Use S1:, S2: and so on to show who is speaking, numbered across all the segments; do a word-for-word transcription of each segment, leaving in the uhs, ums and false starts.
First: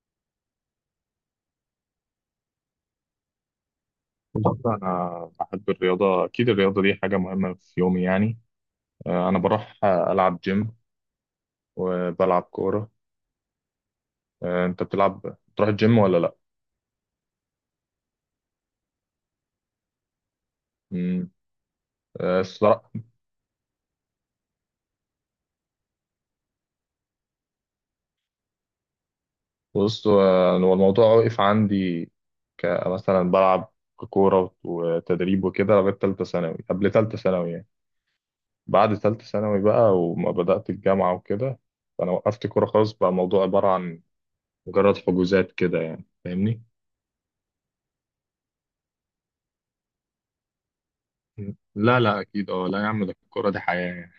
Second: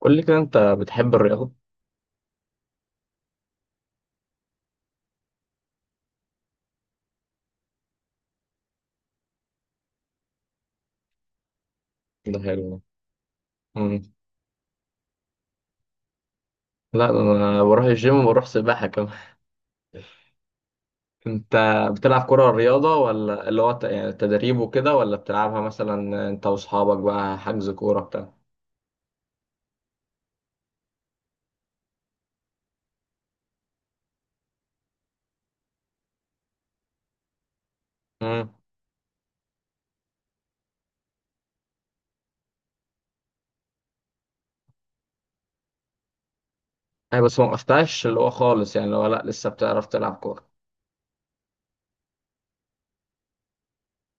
S1: قول لي كده، انت بتحب الرياضة؟
S2: بصراحة أنا بحب الرياضة، أكيد الرياضة دي حاجة مهمة في يومي يعني. آه، أنا بروح آه، ألعب جيم
S1: ده
S2: وبلعب
S1: حلو.
S2: كورة.
S1: مم.
S2: آه، أنت بتلعب بتروح الجيم ولا لأ؟
S1: لا، ده انا بروح الجيم وبروح سباحة كمان.
S2: مم.
S1: انت بتلعب
S2: آه،
S1: كرة
S2: الصراحة
S1: رياضة، ولا اللي هو ت- يعني تدريب وكده، ولا بتلعبها مثلا انت واصحابك بقى حجز كورة بتاع؟
S2: بص، آه، هو الموضوع وقف عندي كمثلا بلعب كورة وتدريب وكده لغاية تالتة ثانوي، قبل تالتة ثانوي يعني.
S1: امم.
S2: بعد تالتة ثانوي بقى وما بدأت الجامعة وكده، فأنا وقفت كورة خالص، بقى الموضوع عبارة عن مجرد حجوزات كده يعني، فاهمني؟
S1: اي، بس ما وقفتهاش اللي هو خالص، يعني اللي هو لا، لسه بتعرف تلعب كورة.
S2: لا لا اكيد اه، لا يا عم ده الكوره دي حياه يعني.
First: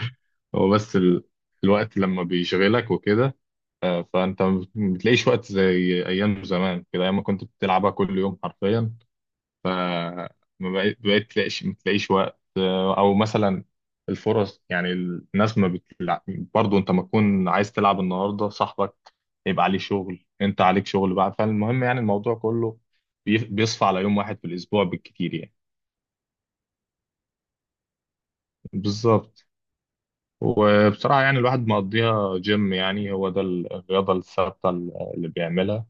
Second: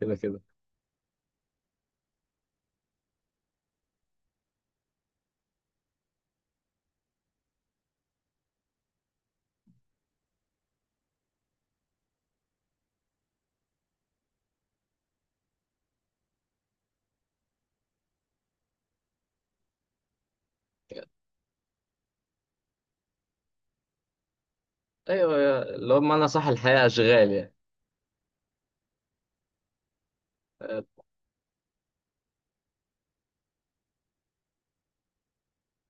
S1: كده كده.
S2: هو بس ال... الوقت لما بيشغلك وكده، آه، فانت ما بتلاقيش وقت زي ايام زمان كده، ايام ما كنت بتلعبها كل يوم حرفيا. ف ما بقيت بقيت تلاقيش ما تلاقيش وقت، آه، او مثلا الفرص يعني الناس ما بتلعب برضه، انت ما تكون عايز تلعب النهارده صاحبك يبقى عليه شغل، انت عليك شغل بقى، فالمهم يعني الموضوع كله بي- بيصفى على يوم واحد في الاسبوع بالكتير
S1: ايوه،
S2: يعني.
S1: يا- اللي هو بمعنى صح، الحياة اشغال يعني.
S2: بالظبط.
S1: أه.
S2: وبصراحة يعني الواحد مقضيها جيم، يعني هو ده الرياضة الثابتة اللي بيعملها.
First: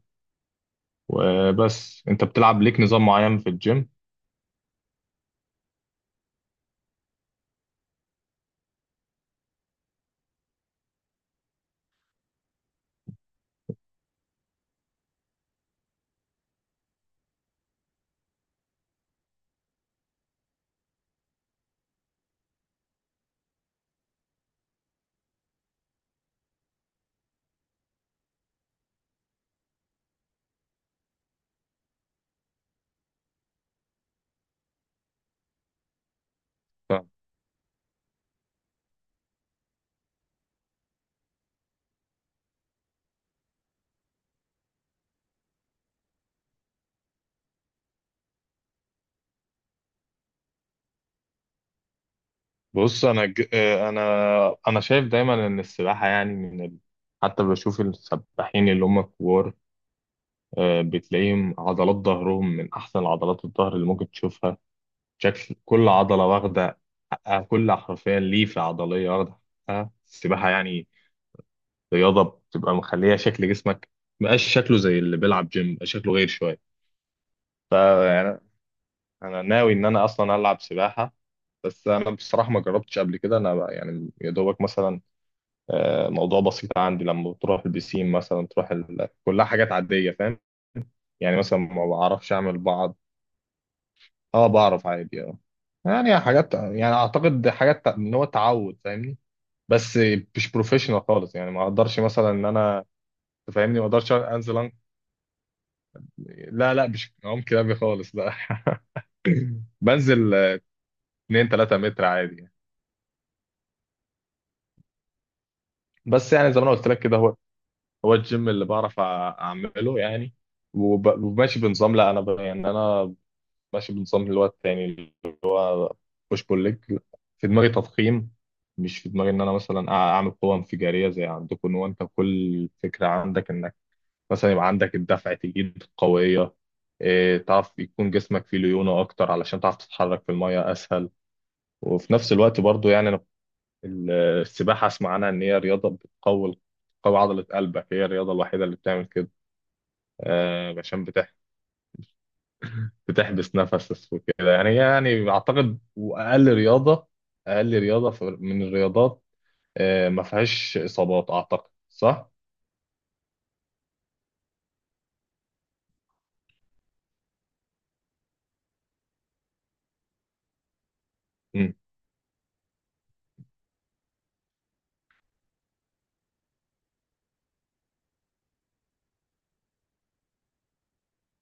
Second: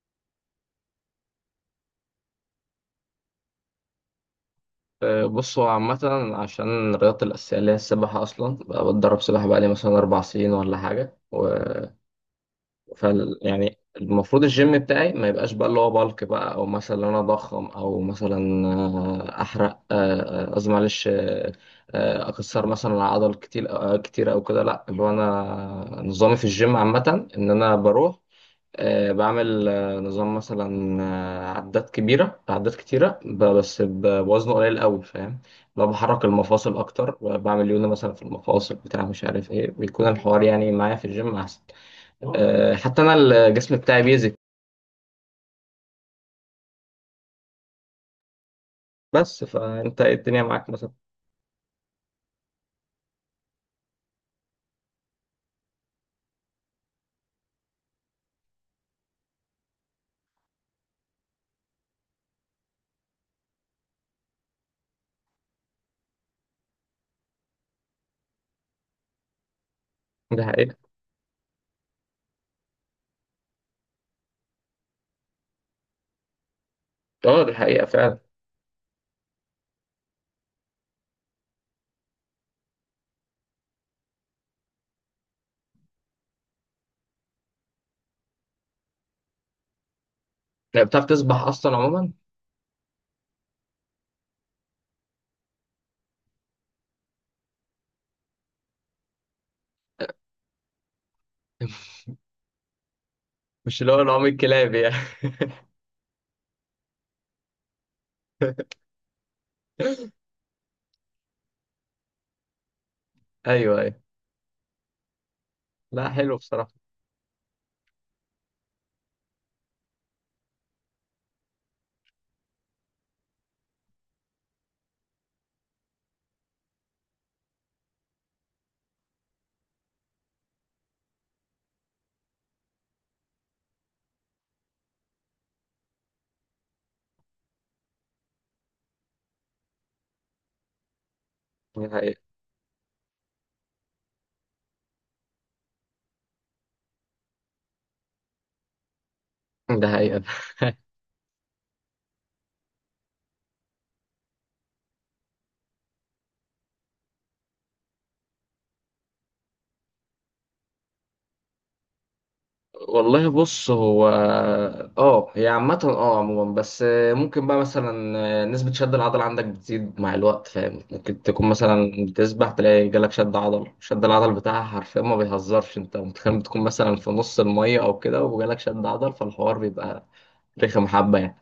S2: وبس انت بتلعب ليك نظام معين في الجيم؟
S1: آه، بص هو عامة. عشان الرياضة الأساسية اللي هي السباحة، أصلا بقى بتدرب سباحة بقالي مثلا أربع سنين ولا حاجة. فال يعني المفروض الجيم بتاعي ما يبقاش بقى اللي هو بالك بقى، او مثلا انا اضخم، او مثلا آه، احرق آه، آه، قصدي معلش. آه، آه، اكسر مثلا عضل كتير آه، كتير او كده. لا، اللي هو انا نظامي في الجيم عامة ان انا بروح آه، بعمل آه، نظام مثلا آه، عدات كبيرة عدات كتيرة، ب- بس ب- بوزن قليل قوي، فاهم؟ لو بحرك المفاصل اكتر، بعمل يونا مثلا في المفاصل، بتاع مش عارف ايه، بيكون الحوار يعني معايا في الجيم احسن. آه، حتى انا الجسم بتاعي بيزك. بس فانت ايه الدنيا معاك مثلا؟
S2: بص انا ج... انا انا شايف دايما ان السباحة يعني من ال... حتى بشوف السباحين اللي هم كبار، آه، بتلاقيهم عضلات ظهرهم من احسن عضلات الظهر اللي ممكن تشوفها. شكل كل عضلة واخدة حقها، كل حرفيا ليفة عضلية واخدة حقها،
S1: ده
S2: السباحة
S1: حقيقة.
S2: يعني رياضه بتبقى مخليه شكل جسمك مبقاش شكله زي اللي بيلعب جيم، بقى شكله غير شويه.
S1: اه، دي حقيقة فعلا.
S2: فيعني انا ناوي ان انا اصلا العب سباحه، بس انا بصراحه ما جربتش قبل كده، انا بقى يعني يا دوبك مثلا، آه، موضوع بسيط عندي لما تروح البسين مثلا تروح ال... كلها حاجات عاديه فاهم.
S1: يعني بتعرف
S2: يعني
S1: تسبح
S2: مثلا
S1: اصلا
S2: ما
S1: عموما؟
S2: بعرفش اعمل بعض، اه بعرف عادي اه، يعني حاجات يعني اعتقد حاجات تع- ان هو تعود فاهمني، بس مش بروفيشنال خالص يعني، ما اقدرش مثلا ان انا
S1: مش
S2: تفهمني ما
S1: اللي هو
S2: اقدرش
S1: العوم
S2: انزل.
S1: الكلابي يعني؟
S2: لا لا مش عم كلابي خالص لا. بنزل اتنين تلاتة متر عادي يعني.
S1: ايوه، ايوه. لا،
S2: بس
S1: حلو
S2: يعني زي ما
S1: بصراحة.
S2: انا قلت لك كده، هو هو الجيم اللي بعرف أع- اعمله يعني. وب- وماشي بنظام، لا انا ب... يعني انا ماشي بنظام اللي هو التاني، اللي هو بوش بول ليج. في دماغي تضخيم، مش في دماغي ان انا مثلا أع- اعمل قوه انفجاريه زي عندكم، ان هو انت كل فكره عندك انك مثلا يبقى عندك الدفع تجيب قويه، إيه، تعرف يكون جسمك فيه ليونه اكتر علشان تعرف تتحرك في الميه اسهل.
S1: ده
S2: وفي
S1: حقيقة.
S2: نفس الوقت برضو يعني أنا ال- السباحة أسمع عنها إن هي رياضة بتقوي بتقوي عضلة قلبك، هي الرياضة الوحيدة اللي بتعمل كده.
S1: ده حقيقة.
S2: آه، عشان بتح- بتحبس نفسك وكده يعني، هي يعني أعتقد وأقل رياضة، أقل رياضة في- من الرياضات، آه، ما فيهاش إصابات، أعتقد صح؟
S1: والله، بص هو، اه، هي عامة، اه، عموما. بس ممكن بقى مثلا نسبة شد العضل عندك بتزيد مع الوقت، فاهم؟ ممكن تكون
S2: مم.
S1: مثلا بتسبح تلاقي جالك شد عضل، شد العضل بتاعها حرفيا ما بيهزرش، انت متخيل بتكون مثلا في نص المية او كده وجالك شد عضل، فالحوار بيبقى رخم حبة يعني.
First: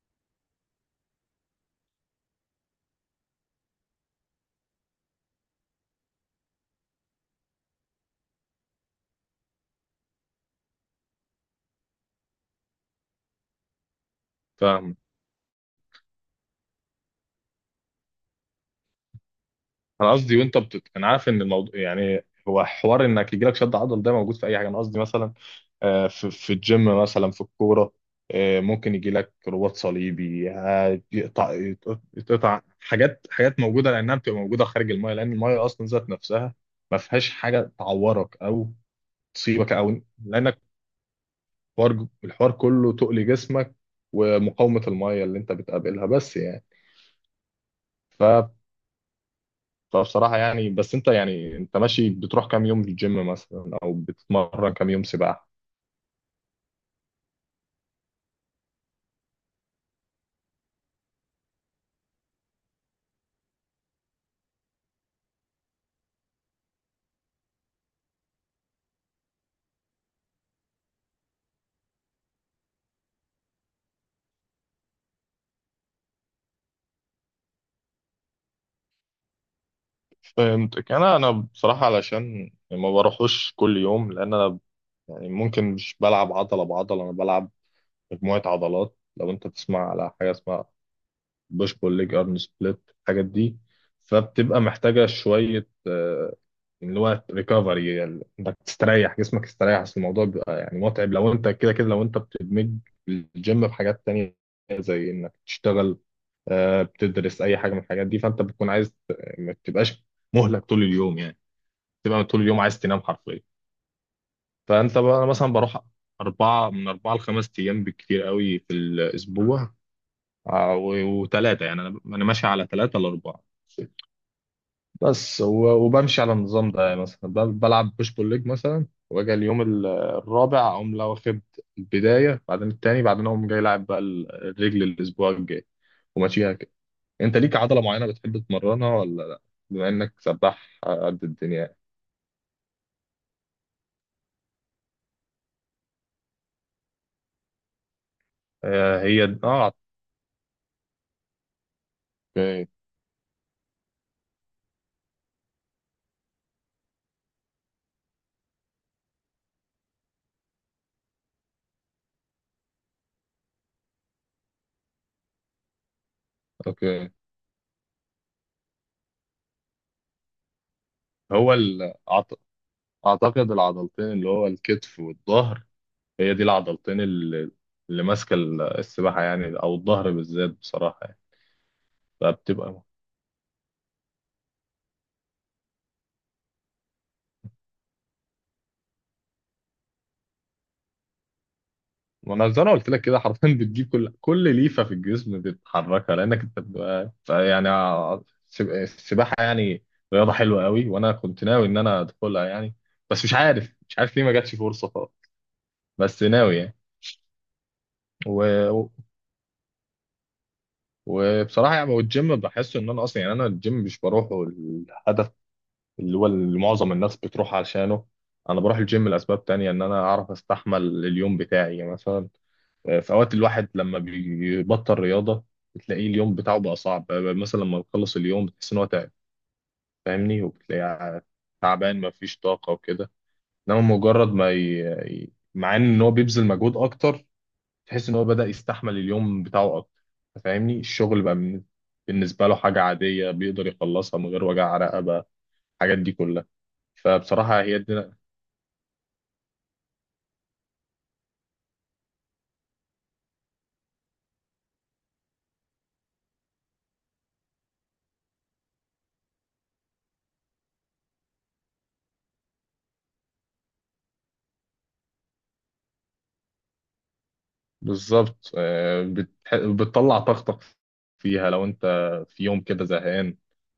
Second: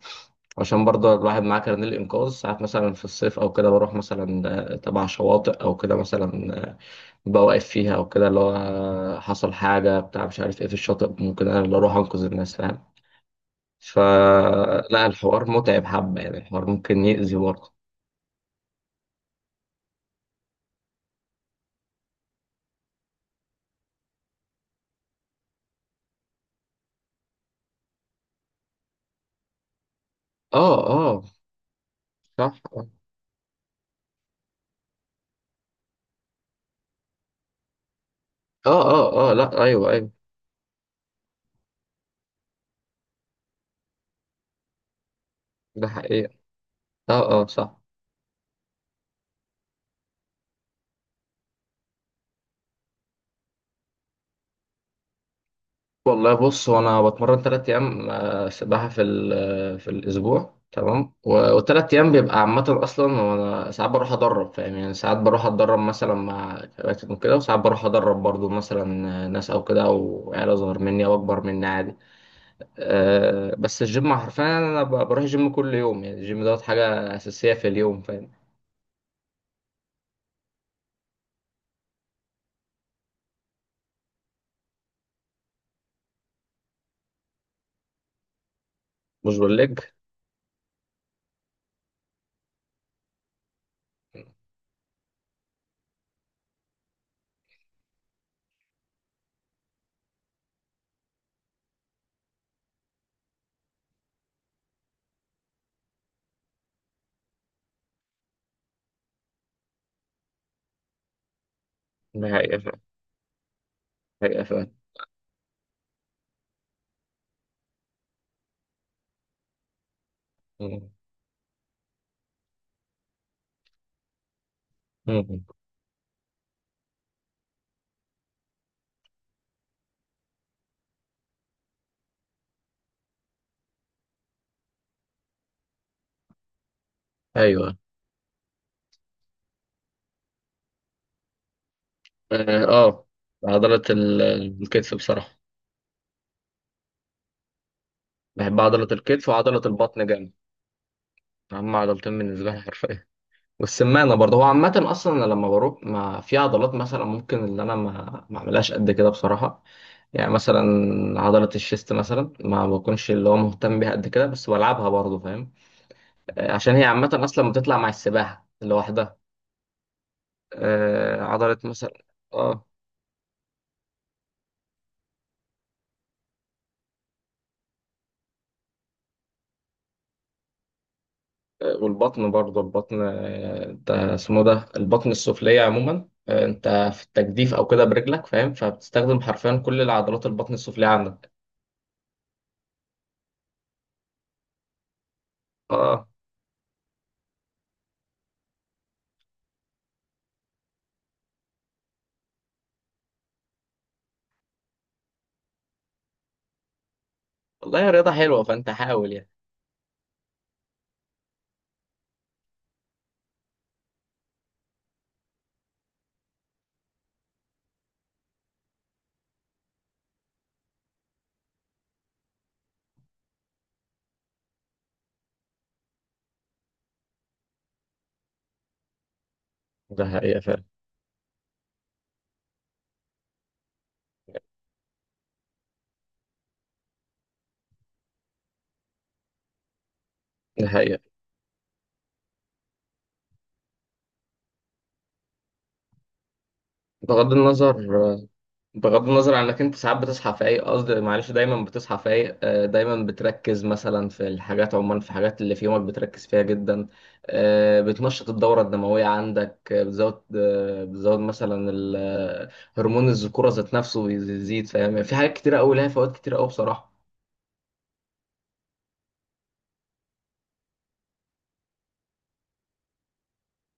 S1: عشان برضه الواحد معاه كارنيه الإنقاذ ساعات مثلا، في الصيف أو كده بروح مثلا تبع شواطئ أو كده، مثلا بوقف فيها او كده، اللي هو حصل حاجه بتاع مش عارف ايه في الشاطئ، ممكن انا اللي اروح انقذ الناس، فاهم؟
S2: فاهم.
S1: فلا، الحوار متعب حبه يعني، الحوار ممكن يأذي برضه.
S2: أنا قصدي وأنت بتت... أنا عارف إن الموضوع يعني هو حوار إنك يجيلك شد عضل، ده موجود في أي حاجة. أنا قصدي مثلا، آه، في في الجيم، مثلا في الكورة، آه، ممكن يجي لك رباط صليبي
S1: اه،
S2: آه،
S1: اه،
S2: يقطع
S1: صح،
S2: يقطع
S1: اه،
S2: حاجات حاجات موجودة لأنها بتبقى موجودة خارج المايه، لأن المايه أصلا ذات نفسها ما فيهاش حاجة تعورك أو
S1: اه، اه، آه، لا،
S2: تصيبك،
S1: ايوه،
S2: أو
S1: ايوه.
S2: لأنك الحوار الحوار كله تقل جسمك ومقاومة المايه اللي أنت
S1: ده
S2: بتقابلها
S1: حقيقة.
S2: بس يعني.
S1: اه، اه، صح.
S2: ف فبصراحة يعني بس أنت يعني أنت ماشي بتروح كام يوم الجيم مثلا؟ أو بتتمرن كام يوم سباحة؟
S1: والله، بص هو انا بتمرن ثلاث ايام آه، سباحه في ال- في الاسبوع، تمام؟ والثلاث ايام بيبقى عامه اصلا، وانا ساعات بروح ادرب، فاهم؟ يعني ساعات بروح اتدرب مثلا مع كباتن وكده، وساعات بروح ادرب برضو مثلا ناس او كده، او عيله اصغر مني او اكبر مني، عادي. أه، بس الجيم حرفيا انا ب- بروح الجيم كل يوم. يعني الجيم دوت حاجه اساسيه في اليوم، فاهم؟
S2: فهمتك. انا انا بصراحه علشان ما بروحوش كل يوم، لان انا يعني ممكن مش بلعب عضله بعضله، انا بلعب مجموعه عضلات. لو
S1: مش
S2: انت تسمع
S1: بقولك.
S2: على حاجه اسمها بوش بول ليج ارن سبليت الحاجات دي، فبتبقى محتاجه شويه آه، اللي هو ريكفري يعني، انك تستريح، جسمك يستريح، اصل الموضوع بيبقى يعني متعب لو انت كده كده، لو انت بتدمج الجيم بحاجات تانية زي انك تشتغل، آه، بتدرس، اي حاجه من الحاجات دي، فانت بتكون عايز ما تبقاش مهلك طول اليوم يعني، تبقى
S1: ده
S2: طول
S1: حقيقه
S2: اليوم عايز
S1: فعلا.
S2: تنام حرفيا.
S1: حقيقه فعلا.
S2: فانت بقى أنا مثلا بروح اربعه، من اربعه لخمس ايام بالكتير قوي في الاسبوع.
S1: مم.
S2: وثلاثه يعني انا انا ماشي على ثلاثه لاربعه. بس
S1: مم.
S2: و- وبمشي على النظام ده يعني، مثلا ب- بلعب بوش بول ليج مثلا، واجي اليوم ال- الرابع اقوم لو واخد البدايه، بعدين التاني، بعدين اقوم جاي لاعب بقى ال- الرجل الاسبوع الجاي، وماشيها كده. انت ليك
S1: ايوه.
S2: عضله معينه بتحب تمرنها ولا لا، بما انك سباح قد الدنيا؟
S1: اه. آه. عضله ال- الكتف بصراحه. بحب عضلة
S2: آه، هي
S1: الكتف وعضلة
S2: اه.
S1: البطن جامد. أهم عضلتين بالنسبة لي
S2: اوكي.
S1: حرفيا. والسمانة برضه. هو عامة أصلا أنا لما بروح، ما في عضلات مثلا ممكن اللي أنا ما ما أعملهاش قد كده بصراحة. يعني مثلا عضلة الشيست مثلا ما بكونش اللي هو مهتم بيها قد كده، بس بلعبها برضه، فاهم؟ آه، عشان هي عامة
S2: اوكي.
S1: أصلا بتطلع مع السباحة لوحدها. آه،
S2: هو
S1: عضلة مثلا.
S2: ال... أعت-
S1: اه.
S2: اعتقد العضلتين اللي هو الكتف والظهر، هي دي العضلتين اللي، اللي ماسكه ال- السباحه يعني، او الظهر بالذات بصراحه يعني.
S1: والبطن برضه،
S2: فبتبقى،
S1: البطن آه، انت اسمه ده البطن السفلية عموما. آه، انت في التجديف او كده برجلك، فاهم؟ فبتستخدم حرفيا كل العضلات البطن السفلية عندك.
S2: ما انا زي ما قلت لك كده حرفيا بتجيب كل كل ليفه في الجسم
S1: اه.
S2: بتحركها، لانك انت بتبقى يعني ع- السب- السباحه يعني رياضه حلوه قوي، وانا كنت ناوي ان انا ادخلها يعني، بس مش عارف، مش عارف ليه ما جاتش فرصه خالص، بس ناوي يعني.
S1: والله، يا رياضة حلوة، فانت
S2: و...
S1: حاول يعني.
S2: وبصراحه يعني، والجيم بحس ان انا اصلا يعني، انا الجيم مش بروحه الهدف اللي هو اللي معظم الناس بتروح عشانه، انا بروح الجيم لاسباب تانية، ان انا اعرف استحمل اليوم بتاعي يعني. مثلا آه، في اوقات الواحد لما بيبطل رياضة بتلاقيه اليوم بتاعه بقى صعب، آه، مثلا لما بيخلص اليوم بتحس ان هو تعب
S1: ده حقيقة
S2: فاهمني،
S1: فعلا.
S2: وبتلاقيه ع- تعبان مفيش طاقة وكده. انما مجرد ما ي... ي- مع ان هو بيبذل مجهود اكتر تحس ان هو بدأ يستحمل اليوم بتاعه اكتر،
S1: ده
S2: فاهمني.
S1: حقيقة.
S2: الشغل بقى من- بالنسبة له حاجة عادية بيقدر يخلصها من غير وجع رقبة، الحاجات دي كلها.
S1: بغض
S2: فبصراحة
S1: النظر،
S2: هي دي.
S1: بغض النظر عن انك انت ساعات بتصحى فايق، قصدي معلش دايما بتصحى فايق، آه، دايما بتركز مثلا في الحاجات، عموما في الحاجات اللي في يومك بتركز فيها جدا. آه، بتنشط الدورة الدموية عندك. آه، بتزود آه، بتزود مثلا ال- آه، هرمون الذكورة ذات نفسه بيزيد، فاهم؟ يعني في حاجات كتيرة قوي لها فوائد كتيرة قوي بصراحة.
S2: بالظبط. آه، بتح... بتطلع طاقتك فيها، لو انت في يوم كده زهقان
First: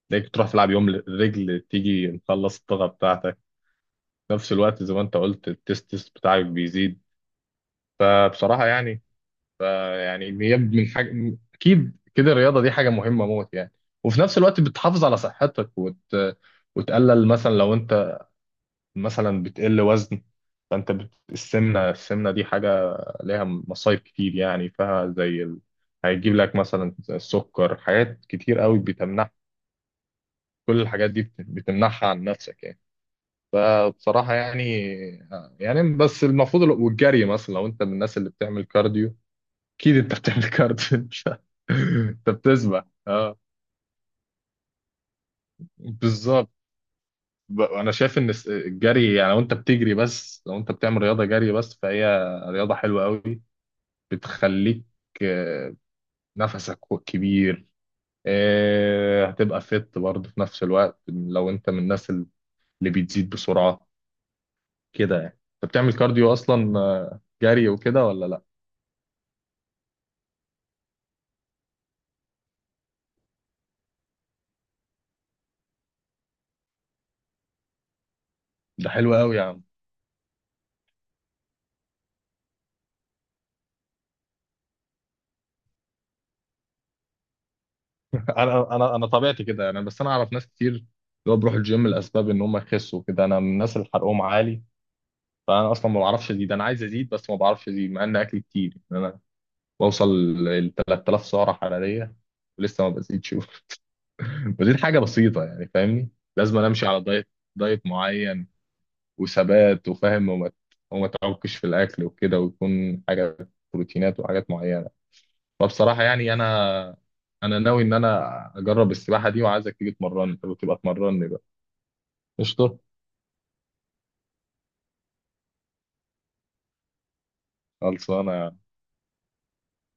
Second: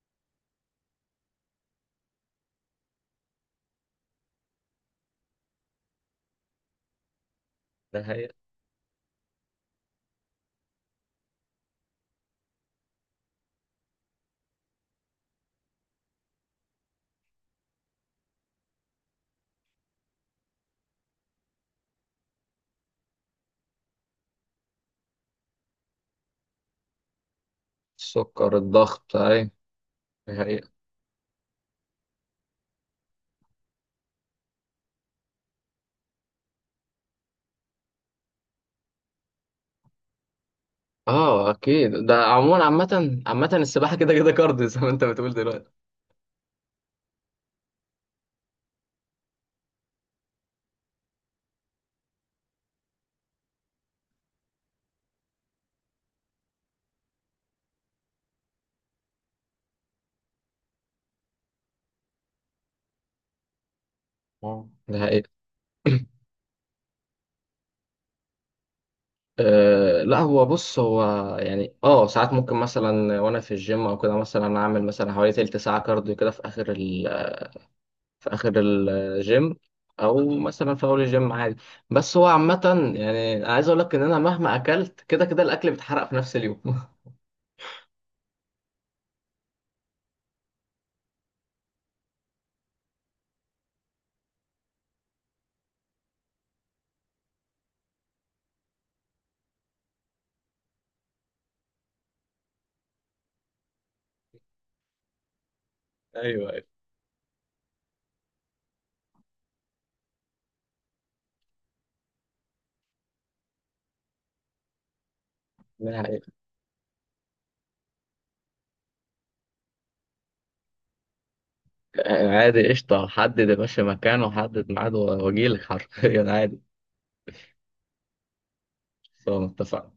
S2: تلاقيك تروح تلعب يوم رجل تيجي مخلص الطاقة بتاعتك. في نفس الوقت زي ما انت قلت التستس بتاعك بيزيد.
S1: ده حقيقة.
S2: فبصراحة يعني، فيعني هي من حاجة اكيد كده، الرياضة دي حاجة مهمة موت يعني. وفي نفس الوقت بتحافظ على صحتك وت... وتقلل، مثلا لو انت مثلا بتقل وزن، فانت بت... السمنه السمنه دي حاجه ليها مصايب كتير يعني فيها، زي ال... هيجيب لك مثلا السكر، حاجات
S1: السكر،
S2: كتير قوي
S1: الضغط،
S2: بتمنع.
S1: اي. ده حقيقة.
S2: كل الحاجات دي بت- بتمنعها عن نفسك يعني. فبصراحه يعني، يعني بس المفروض ال- والجري مثلا، لو انت من الناس اللي بتعمل كارديو، اكيد انت بتعمل كارديو. انت
S1: اه، اكيد. ده
S2: انت
S1: عموما،
S2: بتسبح
S1: عامة
S2: اه.
S1: عامة السباحة كده كده كارديو. زي ما انت بتقول دلوقتي.
S2: بالظبط. ب- انا شايف ان الس- الجري يعني، لو انت بتجري بس، لو انت بتعمل رياضه جري بس، فهي رياضه حلوه قوي، بتخليك آه، نفسك كبير، آه، هتبقى فت برضه في نفس الوقت لو انت من الناس اللي بتزيد بسرعة
S1: آه. ده
S2: كده
S1: حقيقة.
S2: يعني. انت بتعمل كارديو اصلا، آه، جري وكده، ولا لا؟
S1: أه، لا هو بص. هو يعني، اه، ساعات ممكن مثلا وانا في الجيم او كده، مثلا اعمل مثلا حوالي تلت ساعه كارديو كده في اخر ال في اخر
S2: ده حلو قوي يا
S1: الجيم،
S2: عم.
S1: او مثلا في اول الجيم، عادي. بس هو عامه يعني، أنا عايز اقول لك ان انا مهما اكلت، كده كده الاكل بيتحرق في نفس اليوم.
S2: انا انا انا طبيعتي كده يعني، بس انا اعرف ناس كتير اللي هو بيروحوا الجيم لاسباب ان هم يخسوا كده، انا من الناس اللي حرقهم عالي، فانا اصلا ما بعرفش ازيد، انا عايز ازيد بس ما بعرفش ازيد، مع ان اكلي كتير يعني. انا بوصل ل تلات آلاف سعره حراريه ولسه ما بزيدش، ودي حاجه بسيطه يعني، فاهمني.
S1: ايوه،
S2: لازم
S1: ايوه.
S2: أنا امشي على دايت، دايت معين وثبات وفاهم، وما وما تعكش في الاكل وكده، ويكون حاجه بروتينات وحاجات معينه. فبصراحه
S1: يعني
S2: يعني انا، انا ناوي ان انا اجرب السباحه دي، وعايزك تيجي تمرني، انت بتبقى تمرني بقى.
S1: عادي،
S2: قشطه.
S1: قشطه. حدد يا باشا مكانه، وحدد ميعاد، واجيلك حرفيا عادي.
S2: خلصانه.
S1: سواء متفق.